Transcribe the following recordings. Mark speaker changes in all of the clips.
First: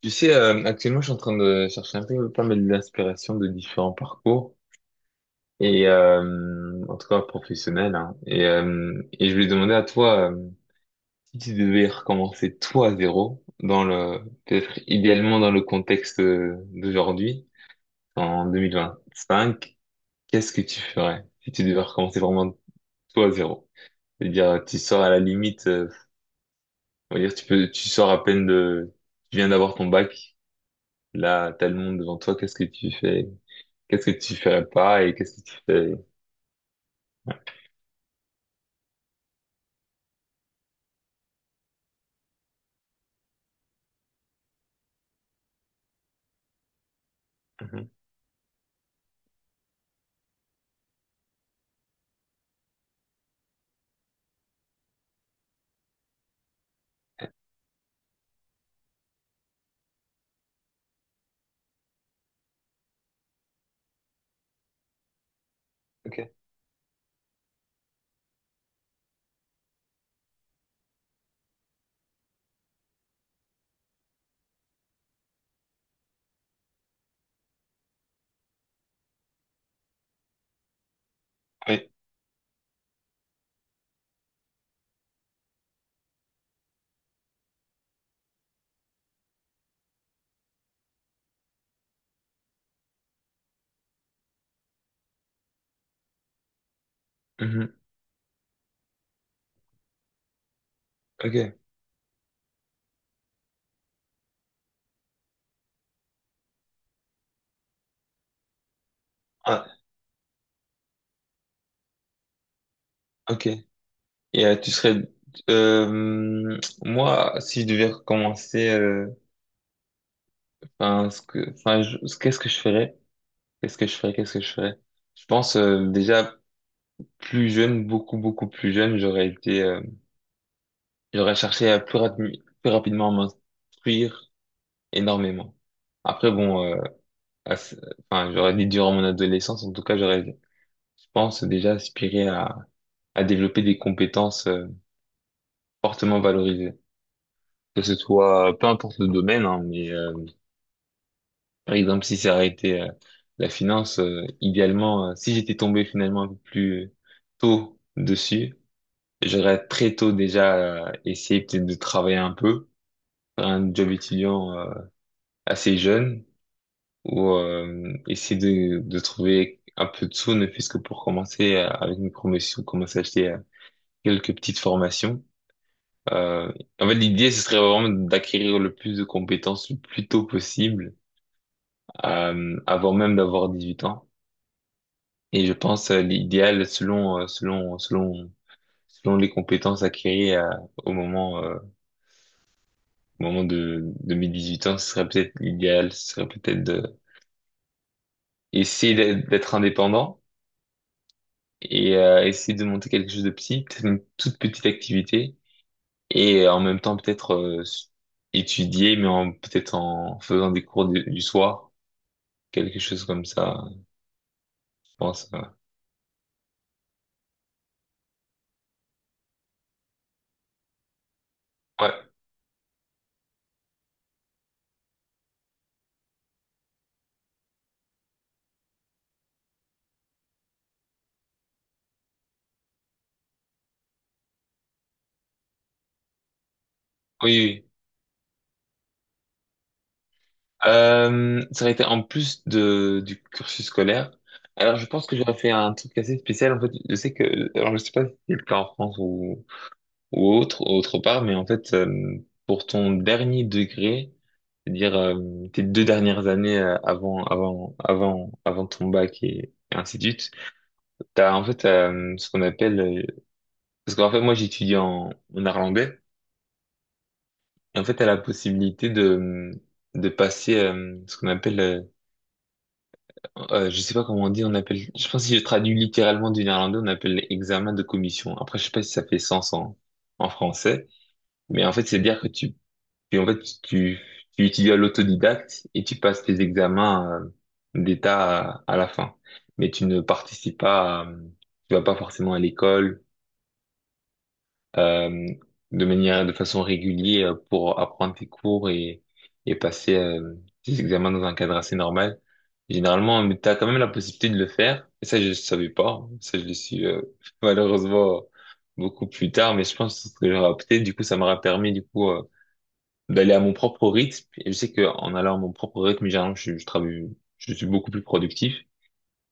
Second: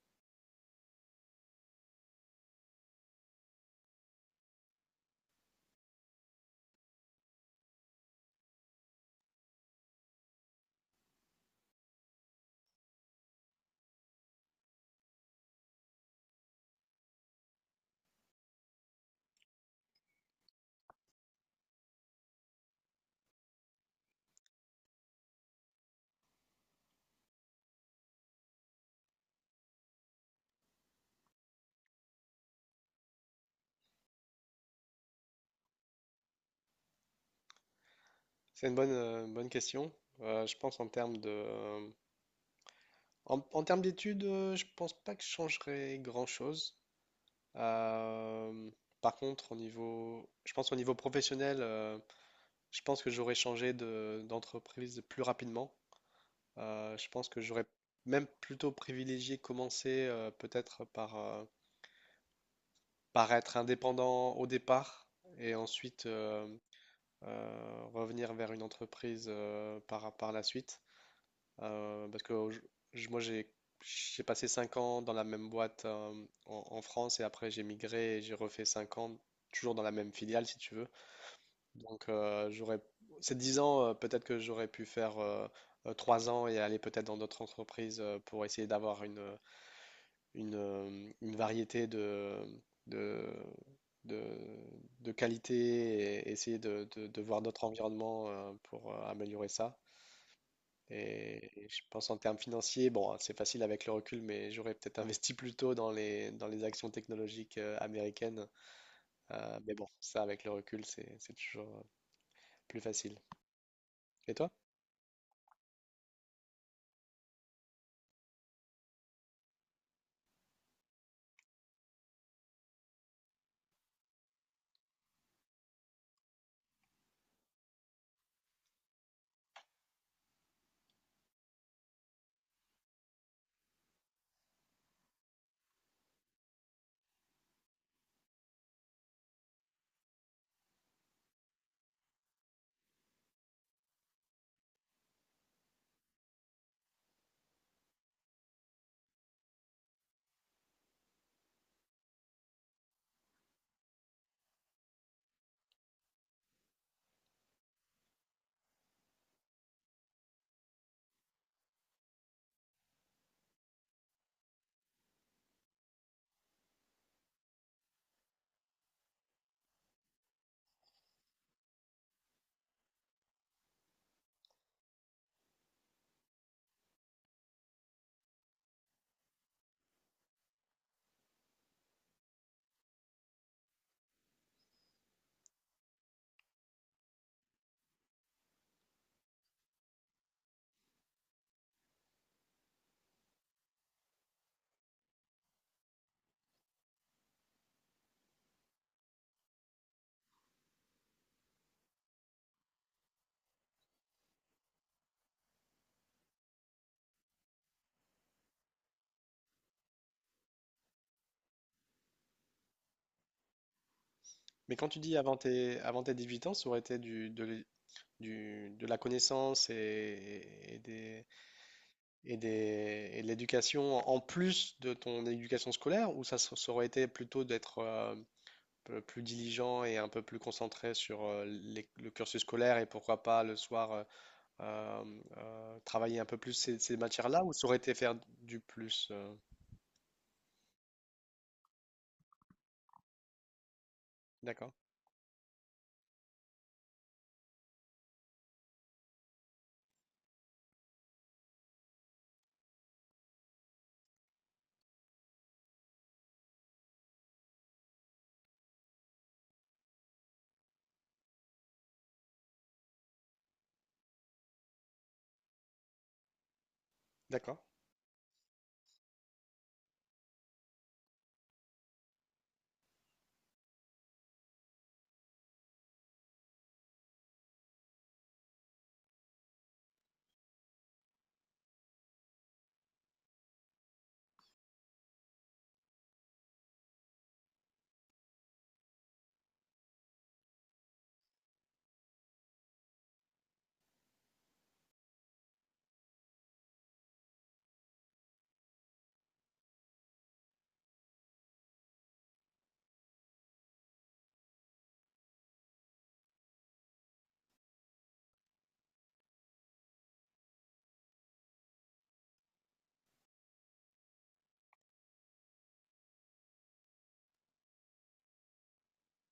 Speaker 1: Tu sais, actuellement, je suis en train de chercher un peu pas mal d'inspiration de différents parcours, et en tout cas professionnels, hein. Et je voulais demander à toi, si tu devais recommencer toi à zéro, dans le, peut-être idéalement dans le contexte, d'aujourd'hui, en 2025, qu'est-ce que tu ferais si tu devais recommencer vraiment toi à zéro? C'est-à-dire, tu sors à la limite, on va dire, tu peux, tu sors à peine de, tu viens d'avoir ton bac, là, t'as le monde devant toi, qu'est-ce que tu fais? Qu'est-ce que tu ferais pas et qu'est-ce que tu fais?
Speaker 2: C'est une bonne question. Je pense en termes de, en termes d'études, je pense pas que je changerais grand-chose.
Speaker 1: Mhm.
Speaker 2: Euh, par contre, au niveau, je pense au niveau professionnel, je pense que j'aurais changé de, d'entreprise plus rapidement. Je pense que j'aurais même plutôt privilégié commencer peut-être par, par être indépendant au départ et ensuite
Speaker 1: Ok.
Speaker 2: revenir vers une entreprise par, par la suite. Parce que moi, j'ai passé 5 ans dans la même boîte en, en France et après j'ai migré et j'ai refait 5 ans toujours dans la même filiale, si tu veux.
Speaker 1: Oui.
Speaker 2: Donc, j'aurais ces 10 ans, peut-être que j'aurais pu faire 3 ans et aller peut-être dans d'autres entreprises pour essayer d'avoir une, une variété de, de, de, de qualité et essayer de, de voir d'autres
Speaker 1: Mhm.
Speaker 2: environnements pour améliorer ça.
Speaker 1: Ok.
Speaker 2: Et je pense en termes financiers, bon, c'est facile avec le recul, mais j'aurais peut-être investi plus tôt dans les actions technologiques américaines. Mais
Speaker 1: Ah,
Speaker 2: bon, ça avec le recul, c'est toujours plus facile.
Speaker 1: ok.
Speaker 2: Et
Speaker 1: Et
Speaker 2: toi?
Speaker 1: tu serais, euh, moi si je devais recommencer, enfin ce que enfin qu'est-ce que je ferais? Qu'est-ce que je ferais? Qu'est-ce que je ferais? Je pense, déjà plus jeune, beaucoup beaucoup plus jeune, j'aurais été, j'aurais cherché à plus, plus rapidement m'instruire énormément. Après bon, à ce- enfin j'aurais dit durant mon adolescence en tout cas j'aurais je pense déjà aspiré à développer des compétences, fortement valorisées. Que ce soit, peu importe le domaine, hein, mais par exemple, si ça aurait été, la finance, idéalement, si j'étais tombé finalement un peu plus tôt dessus, j'aurais très tôt déjà, essayé peut-être de travailler un peu, faire un job étudiant, assez jeune, ou essayer de trouver un peu de sous, ne fût-ce que pour commencer, avec une promotion, commencer à acheter, quelques petites formations. Euh, En fait, l'idée, ce serait vraiment d'acquérir le plus de compétences le plus tôt possible, avant même d'avoir 18 ans. Et je pense, l'idéal, selon les compétences acquises, au moment, euh, au moment de mes 18 ans, ce serait peut-être l'idéal, ce serait peut-être de essayer d'être indépendant et essayer de monter quelque chose de petit, peut-être une toute petite activité, et en même temps peut-être, étudier, mais en peut-être en faisant des cours du soir quelque chose comme ça,
Speaker 2: Mais quand
Speaker 1: je
Speaker 2: tu dis
Speaker 1: pense. Ouais.
Speaker 2: avant tes 18 ans, ça aurait été du, de, de la connaissance et des,
Speaker 1: Ouais.
Speaker 2: et des, et de l'éducation en plus de ton éducation scolaire, ou ça, ça aurait été plutôt d'être peu plus diligent et un peu plus concentré sur le cursus scolaire et pourquoi pas le soir euh, travailler un peu plus ces, ces
Speaker 1: Oui,
Speaker 2: matières-là ou ça
Speaker 1: oui.
Speaker 2: aurait été faire du plus euh.
Speaker 1: Ça aurait été en plus du cursus scolaire.
Speaker 2: D'accord,
Speaker 1: Alors, je pense que j'aurais fait un truc assez spécial. En fait, je sais que, alors je sais pas si c'est le cas en France ou autre part, mais en fait, pour ton dernier degré, c'est-à-dire, tes deux dernières années, avant ton bac, et ainsi de suite, t'as en fait, parce qu'en fait, moi, j'étudie en néerlandais.
Speaker 2: d'accord.
Speaker 1: Et en fait, t'as la possibilité de passer, je sais pas comment on dit, on appelle, je pense que si je traduis littéralement du néerlandais, on appelle l'examen de commission. Après, je sais pas si ça fait sens en français, mais en fait, c'est dire que en fait, tu, tu étudies à l'autodidacte et tu passes tes examens, d'état à la fin. Mais tu ne participes pas, tu vas pas forcément à l'école, euh, de manière, de façon régulière, pour apprendre tes cours, et passer, tes examens dans un cadre assez normal. Généralement, tu as quand même la possibilité de le faire. Et ça, je ne savais pas. Ça, je le suis, malheureusement beaucoup plus tard, mais je pense que j'aurais opté. Du coup, ça m'aura permis du coup, d'aller à mon propre rythme. Et je sais qu'en allant à mon propre rythme, généralement, je travaille, je suis beaucoup plus productif.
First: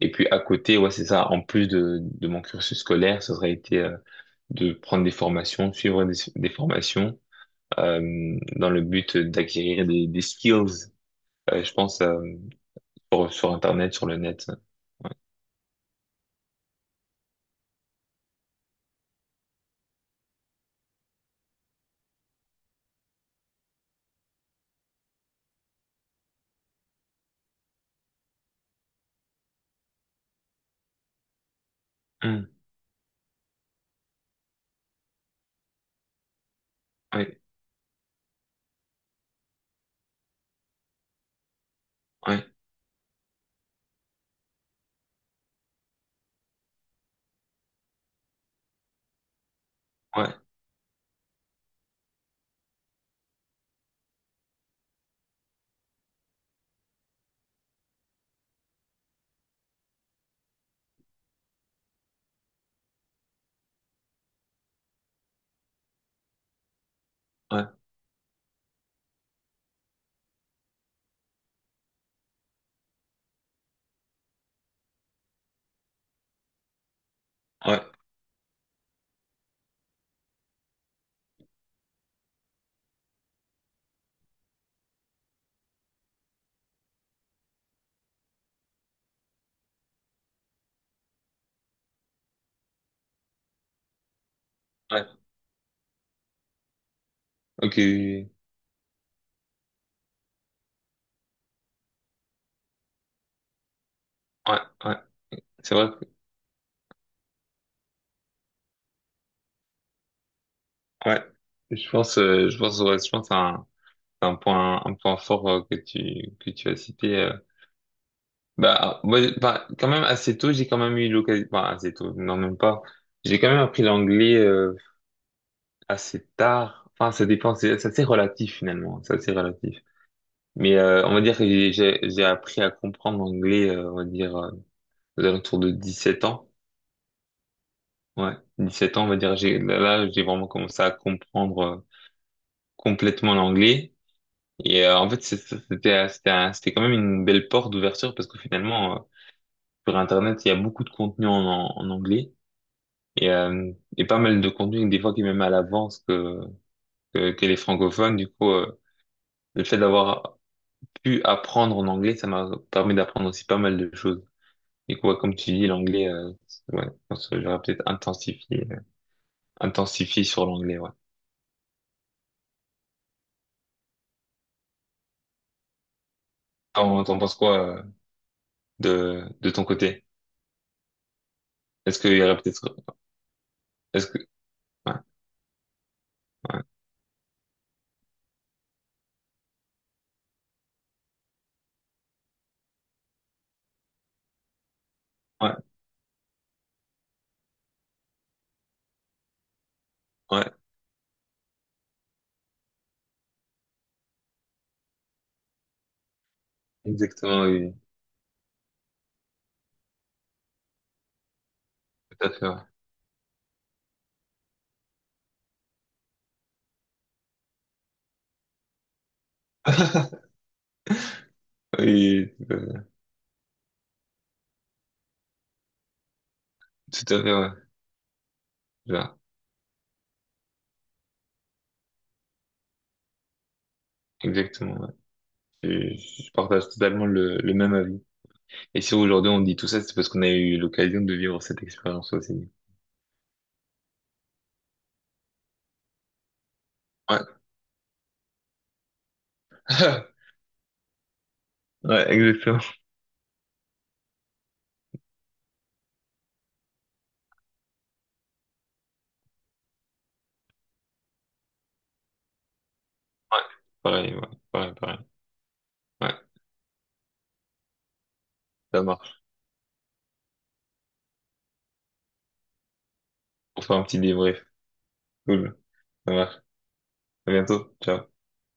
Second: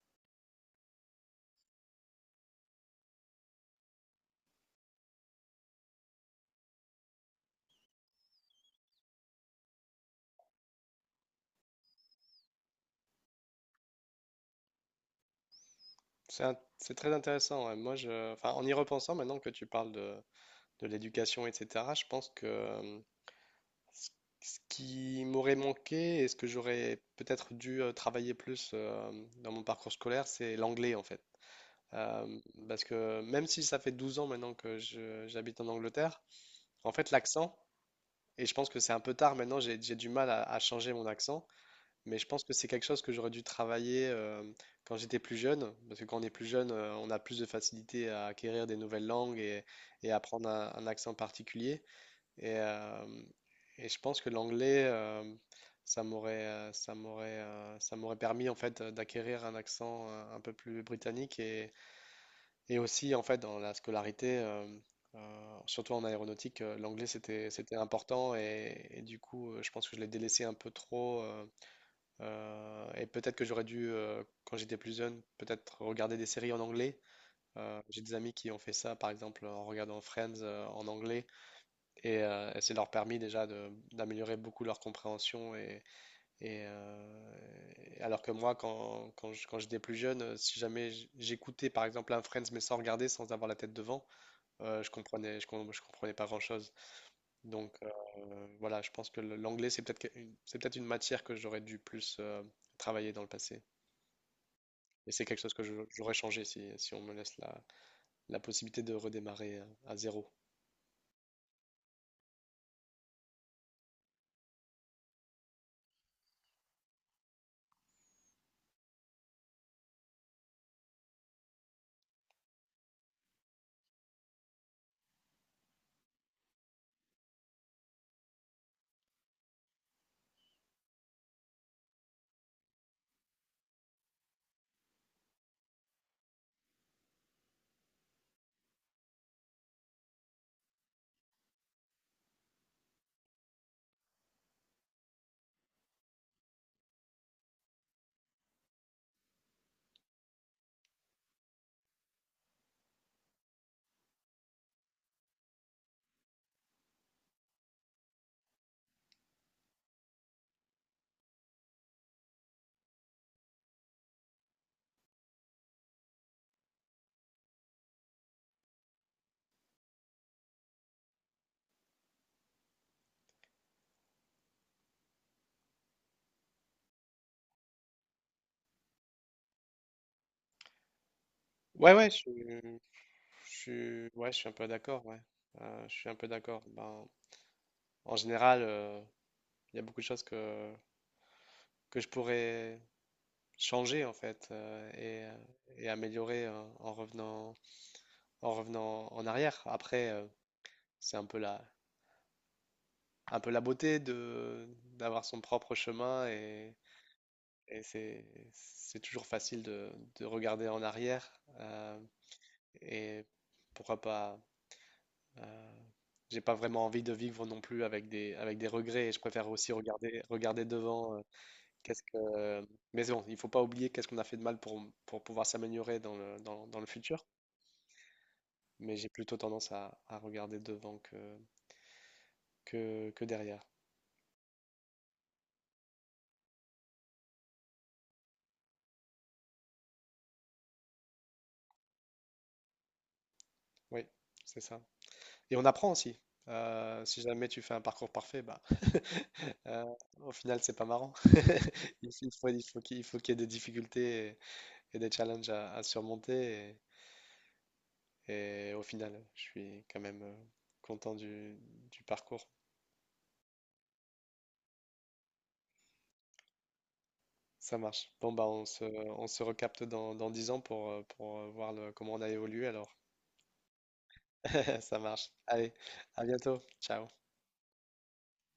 Speaker 1: Et puis à côté, ouais, c'est ça. En plus de mon cursus scolaire, ça aurait été, de prendre des formations, suivre des formations, dans le but d'acquérir des skills, je pense, sur Internet, sur le net.
Speaker 2: C'est très intéressant. Ouais. Moi, je, enfin, en y repensant, maintenant que tu parles de l'éducation, etc., je pense que ce ce qui m'aurait manqué et ce que j'aurais peut-être dû travailler plus dans mon parcours scolaire, c'est l'anglais, en fait. Euh,
Speaker 1: Hmm.
Speaker 2: Parce que même si ça fait 12 ans maintenant que j'habite en Angleterre, en fait
Speaker 1: Ouais,
Speaker 2: l'accent, et je pense que c'est un peu tard maintenant, j'ai du mal à changer mon accent, mais je pense
Speaker 1: ouais,
Speaker 2: que c'est quelque chose que j'aurais dû travailler quand j'étais plus jeune, parce que quand on est plus jeune, on a plus de facilité à acquérir des nouvelles langues et
Speaker 1: ouais,
Speaker 2: apprendre un accent particulier. Et, euh, et je pense que l'anglais, ça m'aurait permis en fait d'acquérir un accent un peu plus britannique et aussi, en fait, dans la scolarité, surtout en aéronautique, l'anglais, c'était,
Speaker 1: ouais,
Speaker 2: c'était important. Et du coup, je pense que je l'ai délaissé un peu trop. Et peut-être que j'aurais dû, quand j'étais plus jeune, peut-être regarder des séries en anglais.
Speaker 1: ouais,
Speaker 2: J'ai des amis qui ont fait ça, par exemple, en regardant Friends, en anglais. Et ça leur a permis déjà d'améliorer beaucoup leur compréhension. Et, alors que moi, quand, quand j'étais plus jeune, si jamais j'écoutais, par exemple, un Friends, mais sans regarder, sans avoir la tête devant, je
Speaker 1: ouais.
Speaker 2: comprenais, je comprenais pas grand-chose. Donc
Speaker 1: Ok, ouais,
Speaker 2: voilà, je pense que l'anglais, c'est peut-être une matière que j'aurais dû plus travailler dans le passé.
Speaker 1: ouais.
Speaker 2: Et c'est quelque chose que
Speaker 1: C'est vrai que,
Speaker 2: j'aurais changé si, si on me laisse la, la possibilité de redémarrer à zéro.
Speaker 1: ouais. Je pense, ouais, je pense à un point fort, que tu as cité. Bah, moi, bah, quand même assez tôt, j'ai quand même eu l'occasion, bah, assez tôt, non, même pas. J'ai quand même appris l'anglais, assez tard. Enfin, ça dépend, c'est assez relatif finalement, c'est assez relatif. Mais on va dire que j'ai appris à comprendre l'anglais, on va dire, aux alentours de 17 ans. Ouais, 17 ans, on va dire, j'ai là, là, j'ai vraiment commencé à comprendre, complètement l'anglais. Et en fait, c'était, c'était quand même une belle porte d'ouverture parce que finalement, sur Internet, il y a beaucoup de contenu en anglais. Et, euh, et pas mal de contenu, des fois qui est même à l'avance que, les francophones. Du coup, le fait d'avoir pu apprendre en anglais, ça m'a permis d'apprendre aussi pas mal de choses. Du coup, ouais, comme tu dis, l'anglais, ouais, je pense que j'aurais peut-être intensifié, intensifié sur l'anglais, ouais. T'en penses quoi, de ton côté?
Speaker 2: Ouais,
Speaker 1: Est-ce
Speaker 2: ouais,
Speaker 1: qu'il y aurait peut-être, est-ce que,
Speaker 2: je suis un peu
Speaker 1: ouais,
Speaker 2: d'accord, ouais. Je suis un peu d'accord.
Speaker 1: ouais,
Speaker 2: Ben, en général, il y a beaucoup de choses que je pourrais changer, en fait,
Speaker 1: ouais,
Speaker 2: et améliorer en revenant, en revenant en arrière. Après, euh.
Speaker 1: ouais,
Speaker 2: C'est un peu la beauté de d'avoir son propre chemin
Speaker 1: exactement, oui,
Speaker 2: et c'est toujours facile de regarder en arrière euh,
Speaker 1: tout à fait, ouais.
Speaker 2: et pourquoi pas. euh, j'ai pas vraiment envie de vivre non plus avec des regrets et je préfère aussi regarder regarder devant. Qu'est-ce
Speaker 1: Oui,
Speaker 2: que mais c'est bon, il faut pas oublier qu'est-ce qu'on a fait de mal pour pouvoir s'améliorer dans le dans, dans le
Speaker 1: tout à
Speaker 2: futur.
Speaker 1: fait, ouais.
Speaker 2: Mais j'ai
Speaker 1: Là,
Speaker 2: plutôt tendance à regarder devant que derrière.
Speaker 1: exactement, ouais. Je, je partage totalement le même avis. Et si aujourd'hui on dit tout ça, c'est parce qu'on a eu l'occasion de vivre cette expérience aussi.
Speaker 2: Oui, c'est ça. Et on apprend aussi. Si
Speaker 1: Ouais,
Speaker 2: jamais tu fais un parcours parfait, bah, euh, au final, c'est pas marrant.
Speaker 1: ouais,
Speaker 2: Il
Speaker 1: exactement.
Speaker 2: il faut qu'il y ait des difficultés et des challenges à surmonter. Et au final, je suis quand même content du parcours.
Speaker 1: Ouais, ouais, pareil, pareil. Ouais,
Speaker 2: Ça marche. Bon, bah,
Speaker 1: ça marche.
Speaker 2: on se recapte dans, dans 10 ans pour voir comment on a évolué alors.
Speaker 1: On fait un petit débrief.
Speaker 2: Ça marche.
Speaker 1: Cool.
Speaker 2: Allez,
Speaker 1: Ça
Speaker 2: à
Speaker 1: marche.
Speaker 2: bientôt. Ciao.
Speaker 1: À bientôt. Ciao.